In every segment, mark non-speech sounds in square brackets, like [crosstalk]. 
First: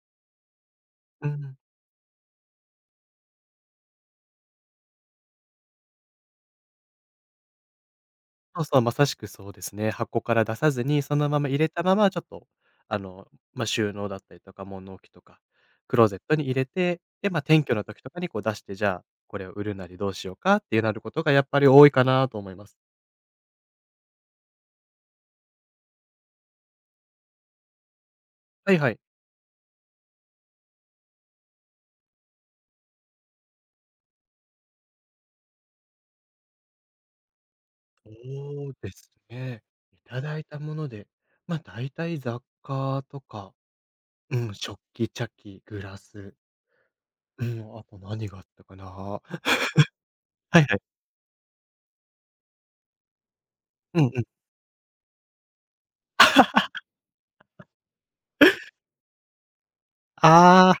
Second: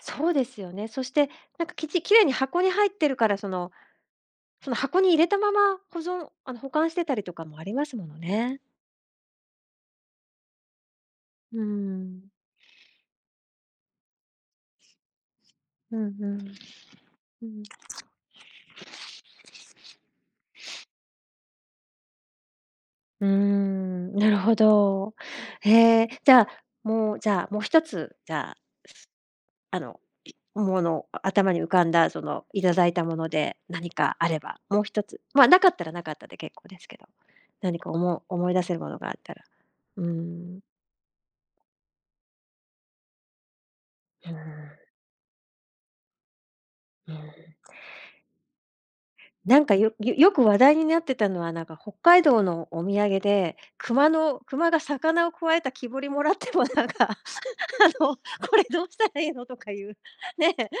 そうですよね。そしうてん。何かきち綺麗に箱に入ってるからその、その箱に入れたまま保存あの保管してたりとかもありますものね。そうそう、まさしくそうですね、箱から出さずに、そのままう入ーれたまま、ちょっん。と、あの、ま、収納だったりとか、物置きとか、うクんローゼッうトにん、入れて、で、ま、うん。転居の時とかにこう出して、じゃあ、これを売るなりどうしようかっていうなることがやっぱり多いかなと思います。うーん、なるほど。ええ、じゃあ、もうじゃあ、もう1つじゃあ。はいはい。あの、うものあ頭に浮かんだその頂いたもので、何かあれば、もう1つ、まあ、無かったら無かったで結構ですけど。何かおそも思い出せうるもでのがすあったらね。うー頂いたん。もので、まあ、大体雑貨とか、うーうん、食ん。器、茶器、グラスうーうん。ん、あと何があったかな。なんか、よよよ [chuckles] く話はいは題い。になってたのは、なんか北海道のお土産で、う熊んうん。の熊が魚をくわえた木彫り貰ってもなんか、あ [laughs] のこれどうしたらいいのとかいうね。ああ。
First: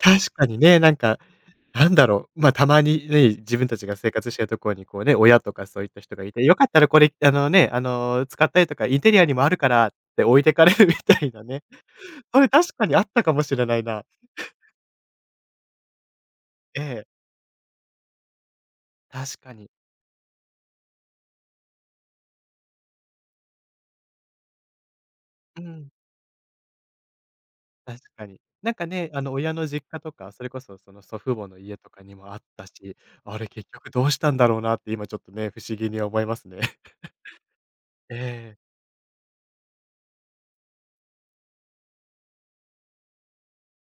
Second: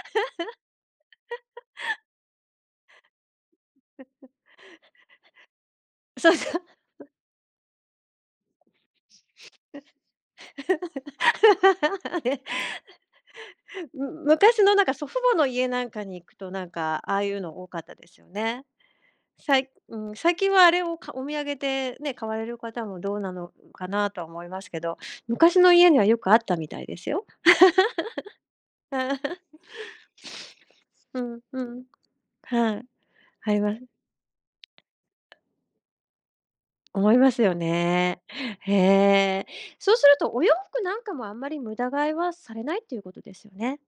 確かにね、なんか、なんだろう、ま、たまにね、自分たちが生活してるところ [laughs] に、こうね、親とかそういった人がそいうて、よそ。かったらこれ、あの、ね、あの、使ったりとか、インテリアにもあるからって置いてかれるみたいなね。それ確 [laughs] かにあったかもしれないな。む昔 [chuckles] のなんか祖父母の家なんかに行くと、なんえかえ。ああいうの多かったですよね？確かさに。いうーん、最近はあれをかお土産で、ね、買われる方もどうなのかなとは思いますけど、昔うの家ん。にはよくあったみたいですよ。確かに。なんかね、あの親 [laughs] の実家とか、それこそ、その祖う父ん母のう家ん、とかにもあったはい、し、あれあり結ます。局どうしたんだろうなって今ちょっとね、不思議に思いますね。思いますよ [chuckles] ね。ええ。へえ。そうするとお洋服なんかもあんまり無駄買いはされないっていうことですよね。